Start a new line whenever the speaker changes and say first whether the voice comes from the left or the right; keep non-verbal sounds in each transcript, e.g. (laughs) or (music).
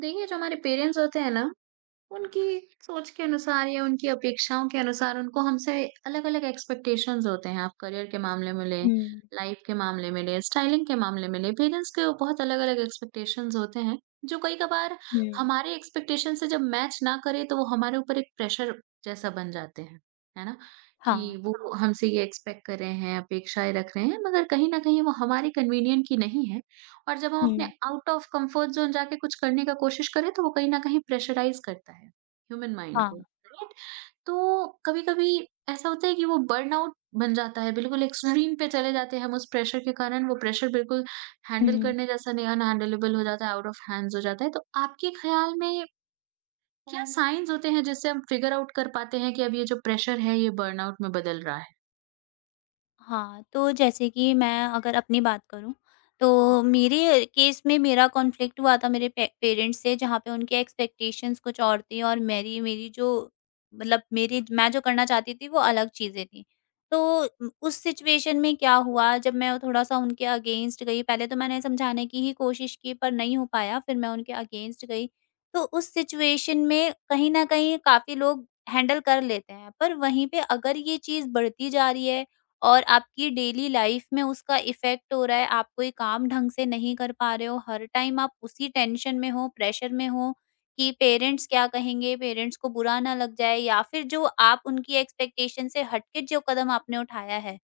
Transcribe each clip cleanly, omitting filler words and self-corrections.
right: देखिए, जो हमारे पेरेंट्स होते हैं ना, उनकी सोच के अनुसार या उनकी अपेक्षाओं के अनुसार उनको हमसे अलग-अलग एक्सपेक्टेशंस होते हैं। आप करियर के मामले में लें,
left: हुँ,
right: लाइफ के मामले में लें, स्टाइलिंग के मामले में लें, पेरेंट्स के बहुत अलग-अलग एक्सपेक्टेशंस होते हैं, जो कई कभार
left: हुँ।
right: हमारे एक्सपेक्टेशन से जब मैच ना करे, तो वो हमारे ऊपर एक प्रेशर जैसा बन जाते हैं, है ना? कि
left: हाँ।
right: वो हमसे ये एक्सपेक्ट कर रहे हैं, अपेक्षाएँ रख रहे हैं, मगर कहीं न कहीं वो हमारे कन्वीनिएंट की नहीं है। और जब हम अपने
left: हुँ,
right: आउट ऑफ कंफर्ट ज़ोन जाके कुछ करने का कोशिश करें तो वो कहीं न कहीं प्रेशराइज़ करता है, ह्यूमन माइंड को,
left: हाँ।
right: राइट? तो कभी-कभी ऐसा होता है कि वो बर्नआउट बन जाता है, बिल्कुल एक्सट्रीम पे चले जाते हैं हम उस प्रेशर के कारण, वो प्रेशर बिल्कुल हैंडल
left: हुँ।
right: करने जैसा नहीं अनहैंडलेबल हो जाता है, आउट ऑफ हैंड्स हो जाता है। तो आपके ख़्याल में क्या साइन्स होते हैं जिससे हम फ़िगर आउट कर पाते हैं कि अब ये जो प्रेशर है ये बर्नआउट में बदल रहा है?
left: हाँ, तो जैसे कि मैं अगर अपनी बात करूँ, तो
right: (laughs)
left: मेरे केस में मेरा कॉन्फ्लिक्ट हुआ था मेरे पे पेरेंट्स से, जहाँ पे उनके एक्सपेक्टेशंस कुछ और थी और मेरी मेरी जो, मतलब मेरी मैं जो करना चाहती थी वो अलग चीज़ें थी। तो उस सिचुएशन में क्या हुआ, जब मैं थोड़ा-सा उनके अगेंस्ट गई, पहले तो मैंने समझाने की ही कोशिश की पर नहीं हो पाया, फिर मैं उनके अगेंस्ट गई। तो उस सिचुएशन में कहीं न कहीं काफ़ी लोग हैंडल कर लेते हैं, पर वहीं पे अगर ये चीज़ बढ़ती जा रही है और आपकी डेली लाइफ में उसका इफ़ेक्ट हो रहा है, आप कोई काम ढंग से नहीं कर पा रहे हो, हर टाइम आप उसी टेंशन में हो, प्रेशर में हो कि पेरेंट्स क्या कहेंगे, पेरेंट्स को बुरा ना लग जाए, या फिर जो आप उनकी एक्सपेक्टेशन से हट के जो कदम आपने उठाया है,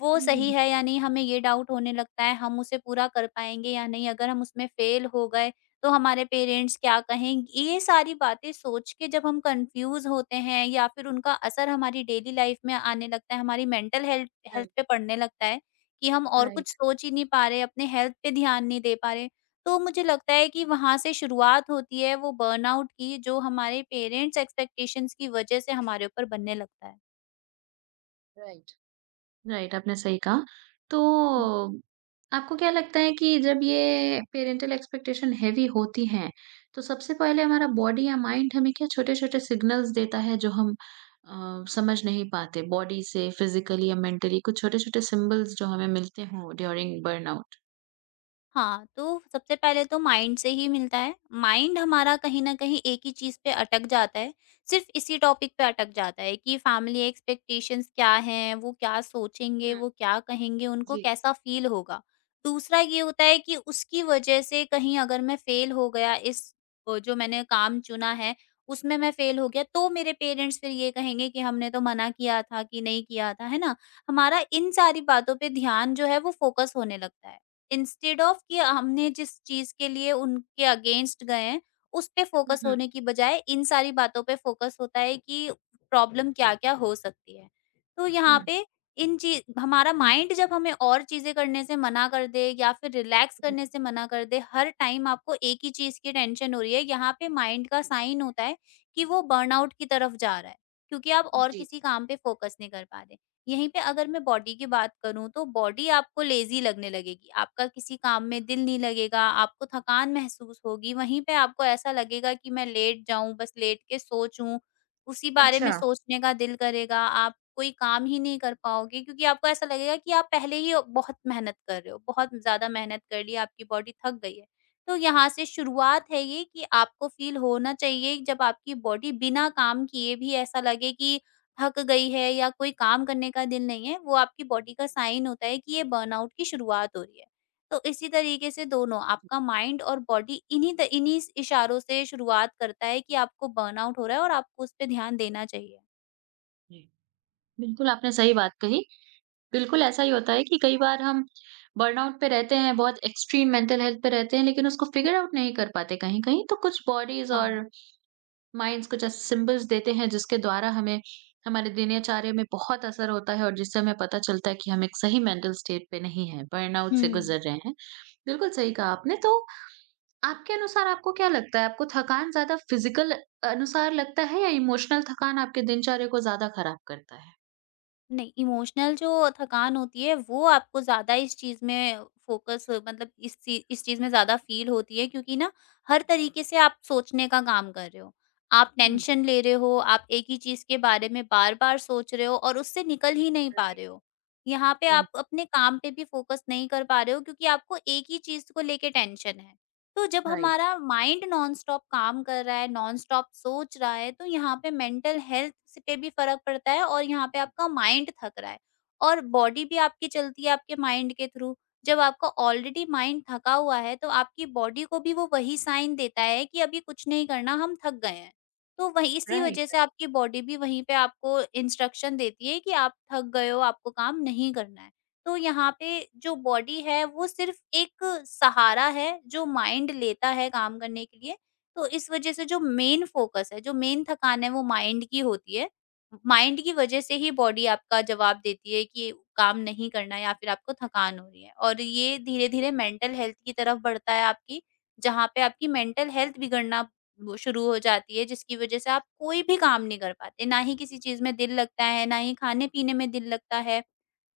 left: वो
right: हुँ, हुँ,
left: सही
right: हुँ।
left: है या नहीं, हमें ये डाउट होने लगता है, हम उसे पूरा कर पाएँगे या नहीं, अगर हम उसमें फेल हो गए तो हमारे पेरेंट्स क्या कहेंगे, ये सारी बातें सोच के जब हम कंफ्यूज होते हैं या फिर उनका असर हमारी डेली लाइफ में आने लगता है, हमारी मेंटल हेल्थ
right: हुँ,
left: हेल्थ
right: राइट,
left: पे पड़ने लगता है कि हम और कुछ
right: राइट।
left: सोच ही नहीं पा रहे, अपने हेल्थ पे ध्यान नहीं दे पा रहे। तो मुझे लगता है कि वहां से शुरुआत होती है वो बर्नआउट की, जो हमारे पेरेंट्स एक्सपेक्टेशंस की वजह से हमारे ऊपर बनने लगता है।
right: राइट। राइट, आपने सही कहा। तो आपको क्या लगता है कि जब ये पेरेंटल एक्सपेक्टेशन हेवी होती हैं, तो सबसे पहले हमारा बॉडी या माइंड हमें क्या छोटे-छोटे सिग्नल्स देता है जो हम समझ नहीं पाते? बॉडी से फिजिकली या मेंटली कुछ छोटे-छोटे सिंबल्स जो हमें मिलते हों ड्यूरिंग बर्नआउट?
left: हाँ, तो सबसे पहले तो माइंड से ही मिलता है। माइंड हमारा कहीं न कहीं एक ही चीज़ पे अटक जाता है, सिर्फ़ इसी टॉपिक पे अटक जाता है कि फैमिली एक्सपेक्टेशंस क्या हैं, वो क्या सोचेंगे,
right: हुँ,
left: वो क्या कहेंगे, उनको
right: जी।
left: कैसा फ़ील होगा। दूसरा ये होता है कि उसकी वजह से कहीं अगर मैं फ़ेल हो गया इस जो मैंने काम चुना है, उसमें मैं फ़ेल हो गया, तो मेरे पेरेंट्स फिर ये कहेंगे कि हमने तो मना किया था कि नहीं किया था, है ना? हमारा इन सारी बातों पे ध्यान जो है वो फ़ोकस होने लगता है। इंस्टेड ऑफ कि हमने जिस चीज़ के लिए उनके अगेंस्ट गए हैं, उस पे
right: हुँ,
left: फ़ोकस
right: हुँ,
left: होने की बजाय इन सारी बातों पे फ़ोकस होता है कि प्रॉब्लम क्या-क्या हो सकती है। तो
right: हुँ,
left: यहाँ पे इन ची हमारा माइंड जब हमें और चीज़ें करने से मना कर दे या फिर रिलैक्स
right: हुँ,
left: करने से मना कर दे, हर टाइम आपको एक ही चीज़ की टेंशन हो रही है, यहाँ पे माइंड का साइन होता है कि वो बर्नआउट की तरफ जा रहा है, क्योंकि आप और
right: जी।
left: किसी काम पे फ़ोकस नहीं कर पा रहे। यहीं पे अगर मैं बॉडी की बात करूँ, तो बॉडी आपको लेज़ी लगने लगेगी, आपका किसी काम में दिल नहीं लगेगा, आपको थकान महसूस होगी, वहीं पे आपको ऐसा लगेगा कि मैं लेट जाऊँ, बस लेट के सोचूँ, उसी बारे में
right: अच्छा।
left: सोचने का दिल करेगा, आप कोई काम ही नहीं कर पाओगे, क्योंकि आपको ऐसा लगेगा कि आप पहले ही बहुत मेहनत कर रहे हो, बहुत ज़्यादा मेहनत कर ली, आपकी बॉडी थक गई है। तो यहाँ से शुरुआत है ये कि आपको फ़ील होना चाहिए जब आपकी बॉडी बिना काम किए भी ऐसा लगे कि थक गई है या कोई काम करने का दिल नहीं है, वो आपकी बॉडी का साइन होता है कि ये बर्नआउट की शुरुआत हो रही है। तो इसी तरीके से दोनों आपका माइंड और बॉडी इन्हीं त इन्हीं स इशारों से शुरुआत करता है कि आपको बर्नआउट हो रहा है और आपको उस पे ध्यान देना चाहिए।
right: जी। बिल्कुल, आपने सही बात कही। बिल्कुल, ऐसा ही होता है कि कई बार हम बर्नआउट पे रहते हैं, बहुत एक्सट्रीम मेंटल हेल्थ पे रहते हैं, लेकिन उसको फिगर आउट नहीं कर पाते कहीं-कहीं, तो कुछ बॉडीज़ और
left: हाँ।
right: माइंड्स कुछ ऐसे सिम्बल्स देते हैं, जिसके द्वारा हमें हमारे दिनचर्या में बहुत असर होता है और जिससे हमें पता चलता है कि हम एक सही मेंटल स्टेट पे नहीं हैं, बर्नआउट से
left: हुँ।
right: गुज़र रहे हैं। बिल्कुल सही कहा आपने, तो आपके अनुसार आपको क्या लगता है, आपको थकान ज़्यादा फिज़िकल अनुसार लगता है या इमोशनल थकान आपके दिनचर्या को ज़्यादा खराब करता है?
left: नहीं, इमोशनल जो थकान होती है वो आपको ज़्यादा इस चीज़ में फ़ोकस, मतलब इस चीज़ में ज़्यादा फ़ील होती है, क्योंकि ना हर तरीके से आप सोचने का काम कर रहे हो। आप
right: हुँ,
left: टेंशन ले रहे हो, आप एक ही चीज़ के बारे में बार-बार सोच रहे हो और उससे निकल ही नहीं पा
right: राइट,
left: रहे हो। यहाँ पे
right: राइट,
left: आप अपने काम पे भी फ़ोकस नहीं कर पा रहे हो, क्योंकि आपको एक ही चीज़ को लेके टेंशन है। तो जब
right: राइट,
left: हमारा माइंड नॉनस्टॉप काम कर रहा है, नॉनस्टॉप सोच रहा है, तो यहाँ पे मेंटल हेल्थ से पे भी फ़र्क पड़ता है और यहाँ पे आपका माइंड थक रहा है और बॉडी भी आपकी चलती है आपके माइंड के थ्रू। जब आपका ऑलरेडी माइंड थका हुआ है, तो आपकी बॉडी को भी वो वही साइन देता है कि अभी कुछ नहीं करना, हम थक गए हैं। तो वही इसी वजह से
right: राइट,
left: आपकी बॉडी भी वहीं पे आपको इंस्ट्रक्शन देती है कि आप थक गए हो, आपको काम नहीं करना है। तो यहाँ पे जो बॉडी है वो सिर्फ एक सहारा है जो माइंड लेता है काम करने के लिए। तो इस वजह से जो मेन फोकस है, जो मेन थकान है, वो माइंड की होती है। माइंड की वजह से ही बॉडी आपका जवाब देती है कि काम नहीं करना या फिर आपको थकान हो रही है, और ये धीरे धीरे मेंटल हेल्थ की तरफ बढ़ता है आपकी, जहाँ पे आपकी मेंटल हेल्थ बिगड़ना वो शुरू हो जाती है, जिसकी वजह से आप कोई भी काम नहीं कर पाते, ना ही किसी चीज में दिल लगता है, ना ही खाने पीने में दिल लगता है,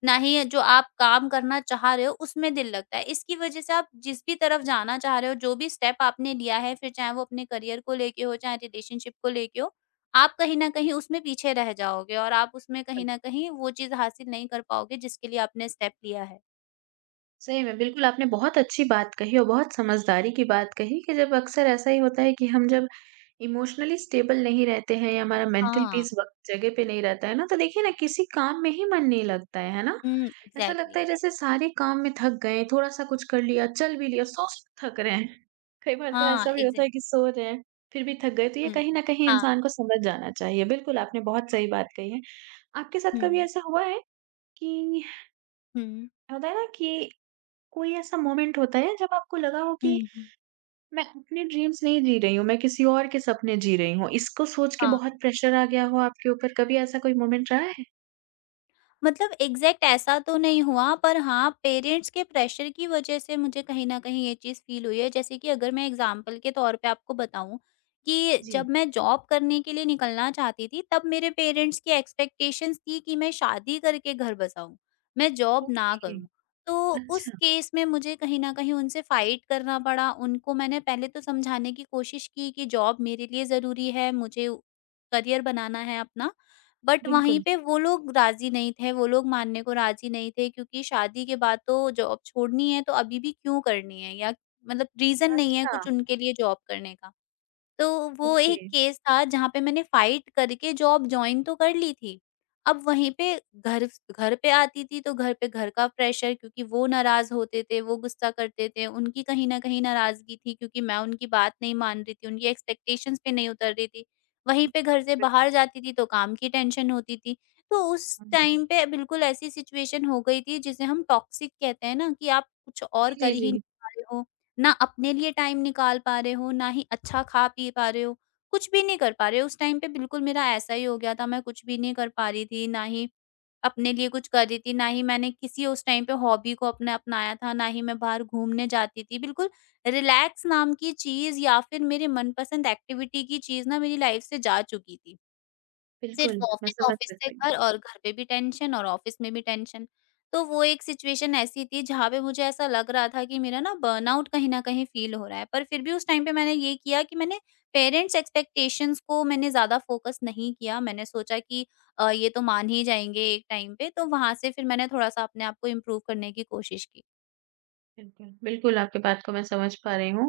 left: ना ही जो आप काम करना चाह रहे हो उसमें दिल लगता है। इसकी वज़ह से आप जिस भी तरफ जाना चाह रहे हो, जो भी स्टेप आपने लिया है, फिर चाहे वो अपने करियर को लेके हो, चाहे रिलेशनशिप को लेके हो, आप कहीं न कहीं उसमें पीछे रह जाओगे और आप उसमें कहीं
right: राइट।
left: न कहीं वो चीज़ हासिल नहीं कर पाओगे जिसके लिए आपने स्टेप लिया है।
right: सही में, बिल्कुल आपने बहुत अच्छी बात कही और बहुत समझदारी की बात कही कि जब अक्सर ऐसा ही होता है कि हम जब इमोशनली स्टेबल नहीं रहते हैं या हमारा मेंटल
left: हाँ।
right: पीस वक़्त जगह पे नहीं रहता है ना, तो देखिए ना किसी काम में ही मन नहीं लगता है ना?
left: हुँ,
right: ऐसा लगता
left: एग्ज़ैक्टली।
right: है जैसे सारे काम में थक गए, थोड़ा-सा कुछ कर लिया, चल भी लिया, सो-सो थक रहे हैं। कई बार तो
left: हाँ,
right: ऐसा भी होता है कि
left: एग्ज़ैक्टली।
right: सो रहे हैं, फिर भी थक गए, तो ये
left: हुँ।
right: कहीं न कहीं
left: हाँ।
right: इंसान को समझ जाना चाहिए। बिल्कुल, आपने बहुत सही बात कही है। आपके साथ
left: हुँ।
right: कभी ऐसा हुआ है कि
left: हुँ,
right: होता है ना कि कोई ऐसा मोमेंट होता है जब आपको लगा हो
left: हुँ,
right: कि
left: हुँ।
right: मैं अपने ड्रीम्स नहीं जी रही हूँ, मैं किसी और के सपने जी रही हूँ? इसको सोच के
left: हाँ।
right: बहुत प्रेशर आ गया हो आपके ऊपर, कभी ऐसा कोई मोमेंट रहा है?
left: मतलब एग्जैक्ट ऐसा तो नहीं हुआ, पर हाँ, पेरेंट्स के प्रेशर की वजह से मुझे कहीं न कहीं ये चीज़ फ़ील हुई है। जैसे कि अगर मैं एग्ज़ाम्पल के तौर पे आपको बताऊँ कि
right: जी।
left: जब मैं जॉब करने के लिए निकलना चाहती थी, तब मेरे पेरेंट्स की एक्सपेक्टेशंस थी कि मैं शादी करके घर बसाऊँ, मैं जॉब ना
right: ओके,
left: करूँ। तो उस
right: अच्छा,
left: केस में मुझे कहीं न कहीं उनसे फ़ाइट करना पड़ा। उनको मैंने पहले तो समझाने की कोशिश की कि जॉब मेरे लिए ज़रूरी है, मुझे करियर बनाना है अपना। बट वहीं
right: बिल्कुल।
left: पे वो लोग राज़ी नहीं थे, वो लोग मानने को राज़ी नहीं थे, क्योंकि शादी के बाद तो जॉब छोड़नी है तो अभी भी क्यों करनी है, या मतलब रीज़न नहीं है
right: अच्छा।
left: कुछ उनके लिए जॉब करने का। तो वो
right: ओके।
left: एक केस था जहाँ पे मैंने फाइट करके जॉब जॉइन तो कर ली थी। अब वहीं पे घर घर पे आती थी तो घर पे घर का प्रेशर, क्योंकि वो नाराज़ होते थे, वो गुस्सा करते थे। उनकी कहीं न कहीं नाराज़गी थी, क्योंकि मैं उनकी बात नहीं मान रही थी, उनकी एक्सपेक्टेशंस पे नहीं उतर रही थी। वहीं पे घर से बाहर जाती थी तो काम की टेंशन होती थी। तो उस
right: हम्म,
left: टाइम पे बिल्कुल ऐसी सिचुएशन हो गई थी, जिसे हम टॉक्सिक कहते हैं ना, कि आप कुछ और
right: जी, जी,
left: कर ही नहीं
right: जी।
left: पा रहे हो। ना अपने लिए टाइम निकाल पा रहे हो, ना ही अच्छा खा-पी पा रहे हो, कुछ भी नहीं कर पा रहे हो। उस टाइम पे बिल्कुल मेरा ऐसा ही हो गया था, मैं कुछ भी नहीं कर पा रही थी, ना ही अपने लिए कुछ कर रही थी, ना ही मैंने किसी उस टाइम पे हॉबी को अपने अपनाया था, ना ही मैं बाहर घूमने जाती थी। बिल्कुल रिलैक्स नाम की चीज़ या फिर मेरे मनपसंद एक्टिविटी की चीज़ ना मेरी लाइफ से जा चुकी थी। सिर्फ
right: बिल्कुल, मैं
left: ऑफिस,
right: समझ
left: ऑफिस से
right: सकती हूँ।
left: घर और घर पे भी टेंशन और ऑफिस में भी टेंशन। तो वो एक सिचुएशन ऐसी थी जहाँ पे मुझे ऐसा लग रहा था कि मेरा ना बर्नआउट कहीं न कहीं फ़ील हो रहा है। पर फिर भी उस टाइम पे मैंने ये किया कि मैंने पेरेंट्स एक्सपेक्टेशंस को मैंने ज़्यादा फ़ोकस नहीं किया। मैंने सोचा कि ये तो मान ही जाएँगे एक टाइम पे, तो वहाँ से फिर मैंने थोड़ा-सा अपने आप को इम्प्रूव करने की कोशिश की।
right: बिल्कुल, बिल्कुल आपकी बात को मैं समझ पा रही हूँ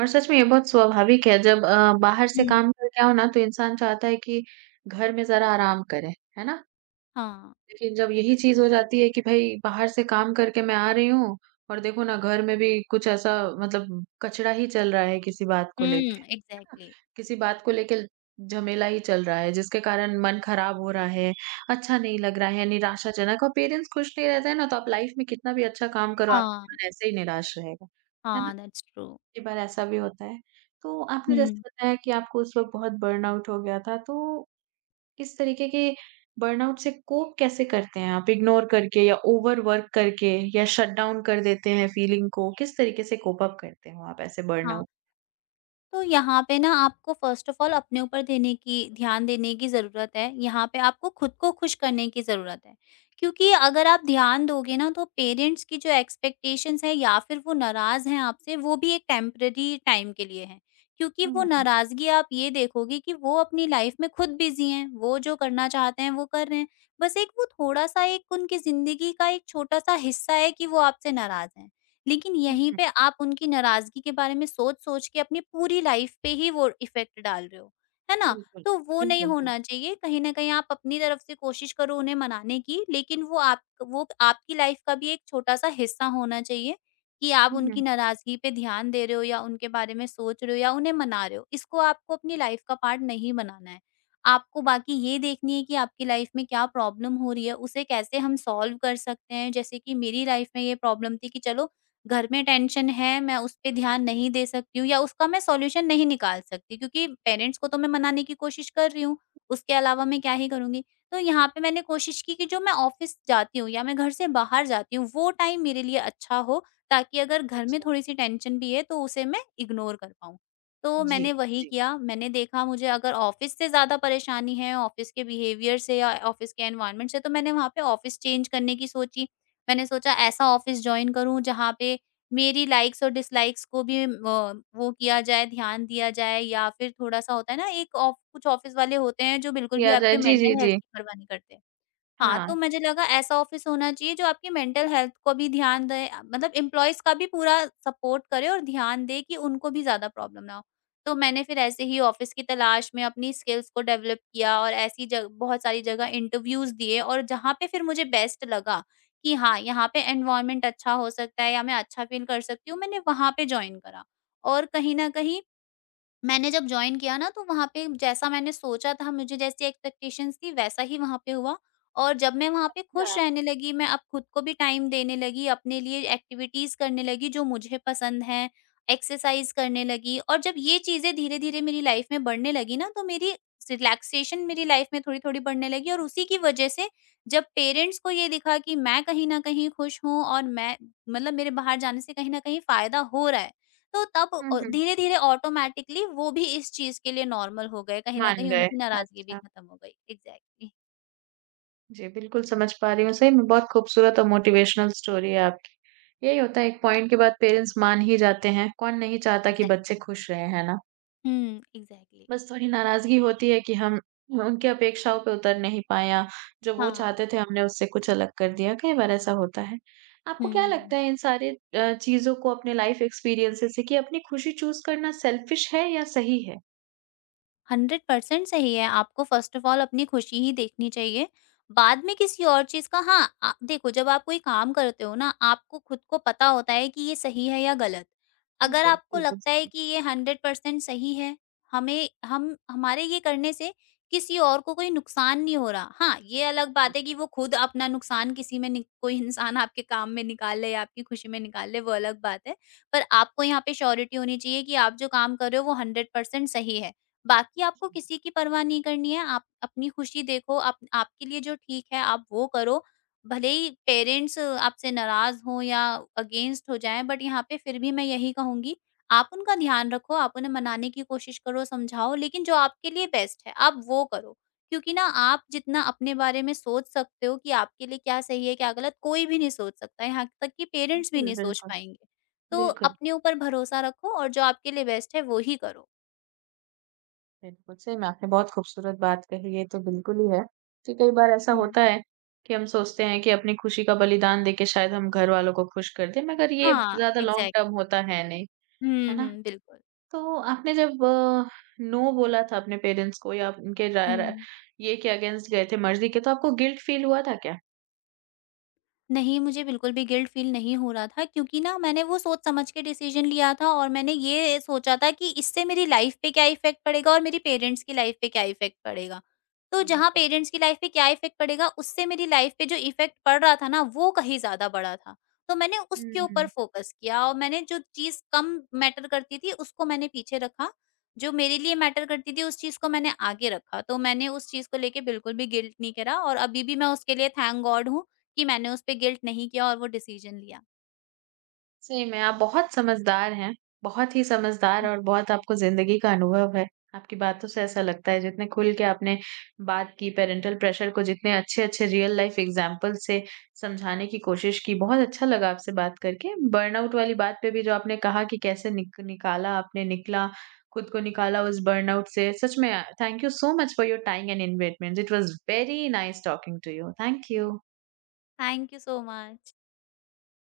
right: और सच में ये बहुत स्वाभाविक है जब बाहर से
left: हुँ।
right: काम करके आओ ना तो इंसान चाहता है कि घर में ज़रा आराम करें, है ना?
left: हाँ।
right: लेकिन जब यही चीज़ हो जाती है कि भई बाहर से काम करके मैं आ रही हूँ और देखो ना घर में भी कुछ ऐसा मतलब कचरा ही चल रहा है किसी बात को लेके।
left: हुँ, एग्ज़ैक्टली।
right: किसी बात को लेके झमेला ही चल रहा है जिसके कारण मन ख़राब हो रहा है, अच्छा नहीं लग रहा है, निराशाजनक और पेरेंट्स खुश नहीं रहते हैं ना तो आप लाइफ़ में कितना भी अच्छा काम करो
left: हाँ,
right: आपका मन ऐसे ही निराश रहेगा। है ना?
left: हाँ, दैट्स ट्रू।
right: कई बार ऐसा भी होता है। तो आपने जैसे
left: हुँ।
right: बताया कि आपको उस वक़्त बहुत बर्नआउट हो गया था तो इस तरीके के बर्नआउट से कोप कैसे करते हैं आप? इग्नोर करके या ओवरवर्क करके या शटडाउन कर देते हैं फीलिंग को? किस तरीके से कोप अप करते हो आप ऐसे
left: हाँ।
right: बर्नआउट?
left: तो यहाँ पे ना आपको फ़र्स्ट ऑफ़ ऑल अपने ऊपर देने की ध्यान देने की ज़रूरत है, यहाँ पे आपको खुद को खुश करने की ज़रूरत है। क्योंकि अगर आप ध्यान दोगे ना, तो पेरेंट्स की जो एक्सपेक्टेशंस है या फिर वो नाराज़ हैं आपसे, वो भी एक टेम्परेरी टाइम के लिए है। क्योंकि
right: हुँ,
left: वो
right: हुँ, हुँ,
left: नाराज़गी, आप ये देखोगे कि वो अपनी लाइफ़ में खुद बिज़ी हैं, वो जो करना चाहते हैं वो कर रहे हैं। बस एक वो थोड़ा-सा एक उनकी ज़िंदगी का एक छोटा-सा हिस्सा है कि वो आपसे नाराज़ हैं। लेकिन
right: हुँ,
left: यहीं
right: हुँ।
left: पे आप उनकी नाराज़गी के बारे में सोच-सोच के अपनी पूरी लाइफ़ पे ही वो इफ़ेक्ट डाल रहे हो, है ना?
right: बिल्कुल,
left: तो वो नहीं
right: बिल्कुल, बिल्कुल।
left: होना चाहिए। कहीं न कहीं आप अपनी तरफ से कोशिश करो उन्हें मनाने की, लेकिन वो आपकी लाइफ़ का भी एक छोटा-सा हिस्सा होना चाहिए कि आप
right: हुँ,
left: उनकी
right: हुँ।
left: नाराज़गी पे ध्यान दे रहे हो या उनके बारे में सोच रहे हो या उन्हें मना रहे हो। इसको आपको अपनी लाइफ़ का पार्ट नहीं बनाना है। आपको बाकी ये देखनी है कि आपकी लाइफ़ में क्या प्रॉब्लम हो रही है, उसे कैसे हम सॉल्व कर सकते हैं। जैसे कि मेरी लाइफ़ में ये प्रॉब्लम थी कि चलो, घर में टेंशन है, मैं उस पे ध्यान नहीं दे सकती हूँ या उसका मैं सॉल्यूशन नहीं निकाल सकती, क्योंकि पेरेंट्स को तो मैं मनाने की कोशिश कर रही हूँ, उसके अलावा मैं क्या ही करूँगी? तो यहाँ पे मैंने कोशिश की कि जो मैं ऑफ़िस जाती हूँ या मैं घर से बाहर जाती हूँ, वो टाइम मेरे लिए अच्छा हो, ताकि अगर घर में
right: अच्छा।
left: थोड़ी-सी टेंशन भी है तो उसे मैं इग्नोर कर पाऊँ। तो
right: जी,
left: मैंने वही
right: जी।
left: किया। मैंने देखा मुझे अगर ऑफ़िस से ज़्यादा परेशानी है, ऑफ़िस के बिहेवियर से या ऑफ़िस के एनवायरनमेंट से, तो मैंने वहाँ पे ऑफ़िस चेंज करने की सोची। मैंने सोचा ऐसा ऑफ़िस जॉइन करूँ जहाँ पे मेरी लाइक्स और डिसलाइक्स को भी वो किया जाए, ध्यान दिया जाए। या फिर थोड़ा-सा होता है ना, एक ऑफ कुछ ऑफ़िस वाले होते हैं जो बिल्कुल
right: किया
left: भी
right: जाए।
left: आपके
right: जी, जी,
left: मेंटल
right: जी।
left: हेल्थ की परवाह नहीं करते। हाँ, तो
right: हाँ।
left: मुझे लगा ऐसा ऑफ़िस होना चाहिए जो आपकी मेंटल हेल्थ को भी ध्यान दे, मतलब एम्प्लॉइज़ का भी पूरा सपोर्ट करे और ध्यान दे कि उनको भी ज़्यादा प्रॉब्लम ना हो। तो मैंने फिर ऐसे ही ऑफ़िस की तलाश में अपनी स्किल्स को डेवलप किया और ऐसी जग बहुत सारी जगह इंटरव्यूज़ दिए, और जहाँ पे फिर मुझे बेस्ट लगा कि हाँ, यहाँ पे एनवायरनमेंट अच्छा हो सकता है या मैं अच्छा फ़ील कर सकती हूँ, मैंने वहाँ पे जॉइन करा। और कहीं न कहीं मैंने जब जॉइन किया ना, तो वहाँ पे जैसा मैंने सोचा था, मुझे जैसी एक्सपेक्टेशंस थी वैसा ही वहाँ पे हुआ। और जब मैं वहाँ पे खुश
right: अच्छा।
left: रहने लगी, मैं अब खुद को भी टाइम देने लगी, अपने लिए एक्टिविटीज़ करने लगी जो मुझे पसंद हैं, एक्सरसाइज़ करने लगी। और जब ये चीज़ें धीरे-धीरे मेरी लाइफ में बढ़ने लगी ना, तो मेरी रिलैक्सेशन मेरी लाइफ में थोड़ी-थोड़ी बढ़ने लगी, और उसी की वजह से जब पेरेंट्स को ये दिखा कि मैं कहीं न कहीं खुश हूँ और मैं मतलब मेरे बाहर जाने से कहीं न कहीं फ़ायदा हो रहा है, तो तब
right: हुँ, हुँ।
left: धीरे-धीरे ऑटोमैटिकली वो भी इस चीज़ के लिए नॉर्मल हो गए, कहीं न
right: मान
left: कहीं
right: गए।
left: उनकी नाराज़गी भी
right: अच्छा।
left: खत्म हो गई। एग्ज़ैक्टली।
right: जी, बिल्कुल समझ पा रही हूँ। सही में बहुत खूबसूरत और मोटिवेशनल स्टोरी है आपकी। यही होता है एक पॉइंट के बाद पेरेंट्स मान ही जाते हैं। कौन नहीं चाहता कि बच्चे
left: एग्ज़ैक्टली।
right: खुश रहें, है ना?
left: हुँ, एग्ज़ैक्टली।
right: बस थोड़ी नाराज़गी होती है कि हम उनकी अपेक्षाओं पे उतर नहीं पाए या जो वो
left: हाँ।
right: चाहते थे हमने उससे कुछ अलग कर दिया, कई बार ऐसा होता है। आपको
left: हुँ,
right: क्या लगता
left: हुँ।
right: है इन सारे चीज़ों को अपने लाइफ़ एक्सपीरियंसेस से कि अपनी खुशी चूज़ करना सेल्फ़िश है या सही है?
left: 100% सही है। आपको फ़र्स्ट ऑफ़ ऑल अपनी खुशी ही देखनी चाहिए। बाद में किसी और चीज़ का, हाँ, देखो, जब आप कोई काम करते हो ना, आपको खुद को पता होता है कि ये सही है या गलत। अगर
right: बिल्कुल,
left: आपको
right: बिल्कुल
left: लगता है
right: सही।
left: कि ये 100% सही है, हमें हम हमारे ये करने से किसी और को कोई नुकसान नहीं हो रहा। हाँ, ये अलग
right: जी।
left: बात है कि वो खुद अपना नुकसान, किसी में नि कोई इंसान आपके काम में निकाल ले या आपकी खुशी में निकाल ले, वो अलग बात है। पर आपको यहाँ पे श्योरिटी होनी चाहिए कि आप जो काम कर रहे हो वो 100% सही है। बाकी आपको किसी की परवाह नहीं करनी है, आप अपनी खुशी देखो, आप आपके लिए जो ठीक है आप वो करो। भले ही पेरेंट्स आपसे नाराज़ हों या अगेंस्ट हो जाएँ, बट यहाँ पे फिर भी मैं यही कहूँगी, आप उनका ध्यान रखो, आप उन्हें मनाने की कोशिश करो, समझाओ, लेकिन जो आपके लिए बेस्ट है, आप वो करो। क्योंकि ना, आप जितना अपने बारे में सोच सकते हो कि आपके लिए क्या सही है, क्या गलत, कोई भी नहीं सोच सकता, यहाँ तक कि पेरेंट्स भी
right: बिल्कुल,
left: नहीं सोच
right: बिल्कुल।
left: पाएँगे। तो
right: बिल्कुल,
left: अपने ऊपर भरोसा रखो और जो आपके लिए बेस्ट है वो ही करो।
right: बिल्कुल, सही में आपने बहुत खूबसूरत बात कही, ये तो बिल्कुल ही है कि कई बार ऐसा
left: हुँ।
right: होता है कि हम सोचते हैं कि अपनी खुशी का बलिदान देके शायद हम घर वालों को खुश कर दें, मगर ये
left: हाँ,
right: ज़्यादा लॉन्ग
left: एग्ज़ैक्ट
right: टर्म होता है नहीं,
left: हुँ,
right: है ना?
left: हुँ, बिल्कुल।
right: तो आपने जब नो बोला था अपने पेरेंट्स को या
left: हुँ।
right: ये के अगेंस्ट गए थे मर्जी के तो आपको गिल्ट फील हुआ था क्या?
left: नहीं, मुझे बिल्कुल भी गिल्ट फ़ील नहीं हो रहा था, क्योंकि ना मैंने वो सोच-समझ के डिसीज़न लिया था, और मैंने ये सोचा था कि इससे मेरी लाइफ़ पे क्या इफ़ेक्ट पड़ेगा और मेरी पेरेंट्स की लाइफ़ पे क्या इफ़ेक्ट पड़ेगा। तो जहाँ
right: बिल्कुल।
left: पेरेंट्स की लाइफ़ पे क्या इफ़ेक्ट पड़ेगा, उससे मेरी लाइफ़ पे जो इफ़ेक्ट पड़ रहा था ना, वो कहीं ज़्यादा बड़ा था। तो मैंने उसके ऊपर
right: हुँ।
left: फ़ोकस किया, और मैंने जो चीज़ कम मैटर करती थी, उसको मैंने पीछे रखा। जो मेरे लिए मैटर करती थी, उस चीज़ को मैंने आगे रखा। तो मैंने उस चीज़ को लेके बिल्कुल भी गिल्ट नहीं करा, और अभी भी मैं उसके लिए थैंक गॉड हूँ कि मैंने उसपे गिल्ट नहीं किया और वो डिसीजन लिया।
right: सही में आप बहुत समझदार हैं, बहुत ही समझदार
left: हुँ।
right: और बहुत आपको ज़िंदगी का अनुभव है। आपकी बातों से ऐसा लगता है जितने खुल के आपने बात की पैरेंटल प्रेशर को जितने अच्छे-अच्छे रियल लाइफ़ एग्ज़ाम्पल से समझाने की कोशिश की, बहुत अच्छा लगा आपसे बात करके। बर्नआउट वाली बात पे भी जो आपने कहा कि कैसे निकाला आपने निकला, खुद को निकाला उस बर्नआउट से, सच में thank you so much for your time and investment. It was very nice talking to you. Thank
left: hmm.
right: You.
left: Thank you so much.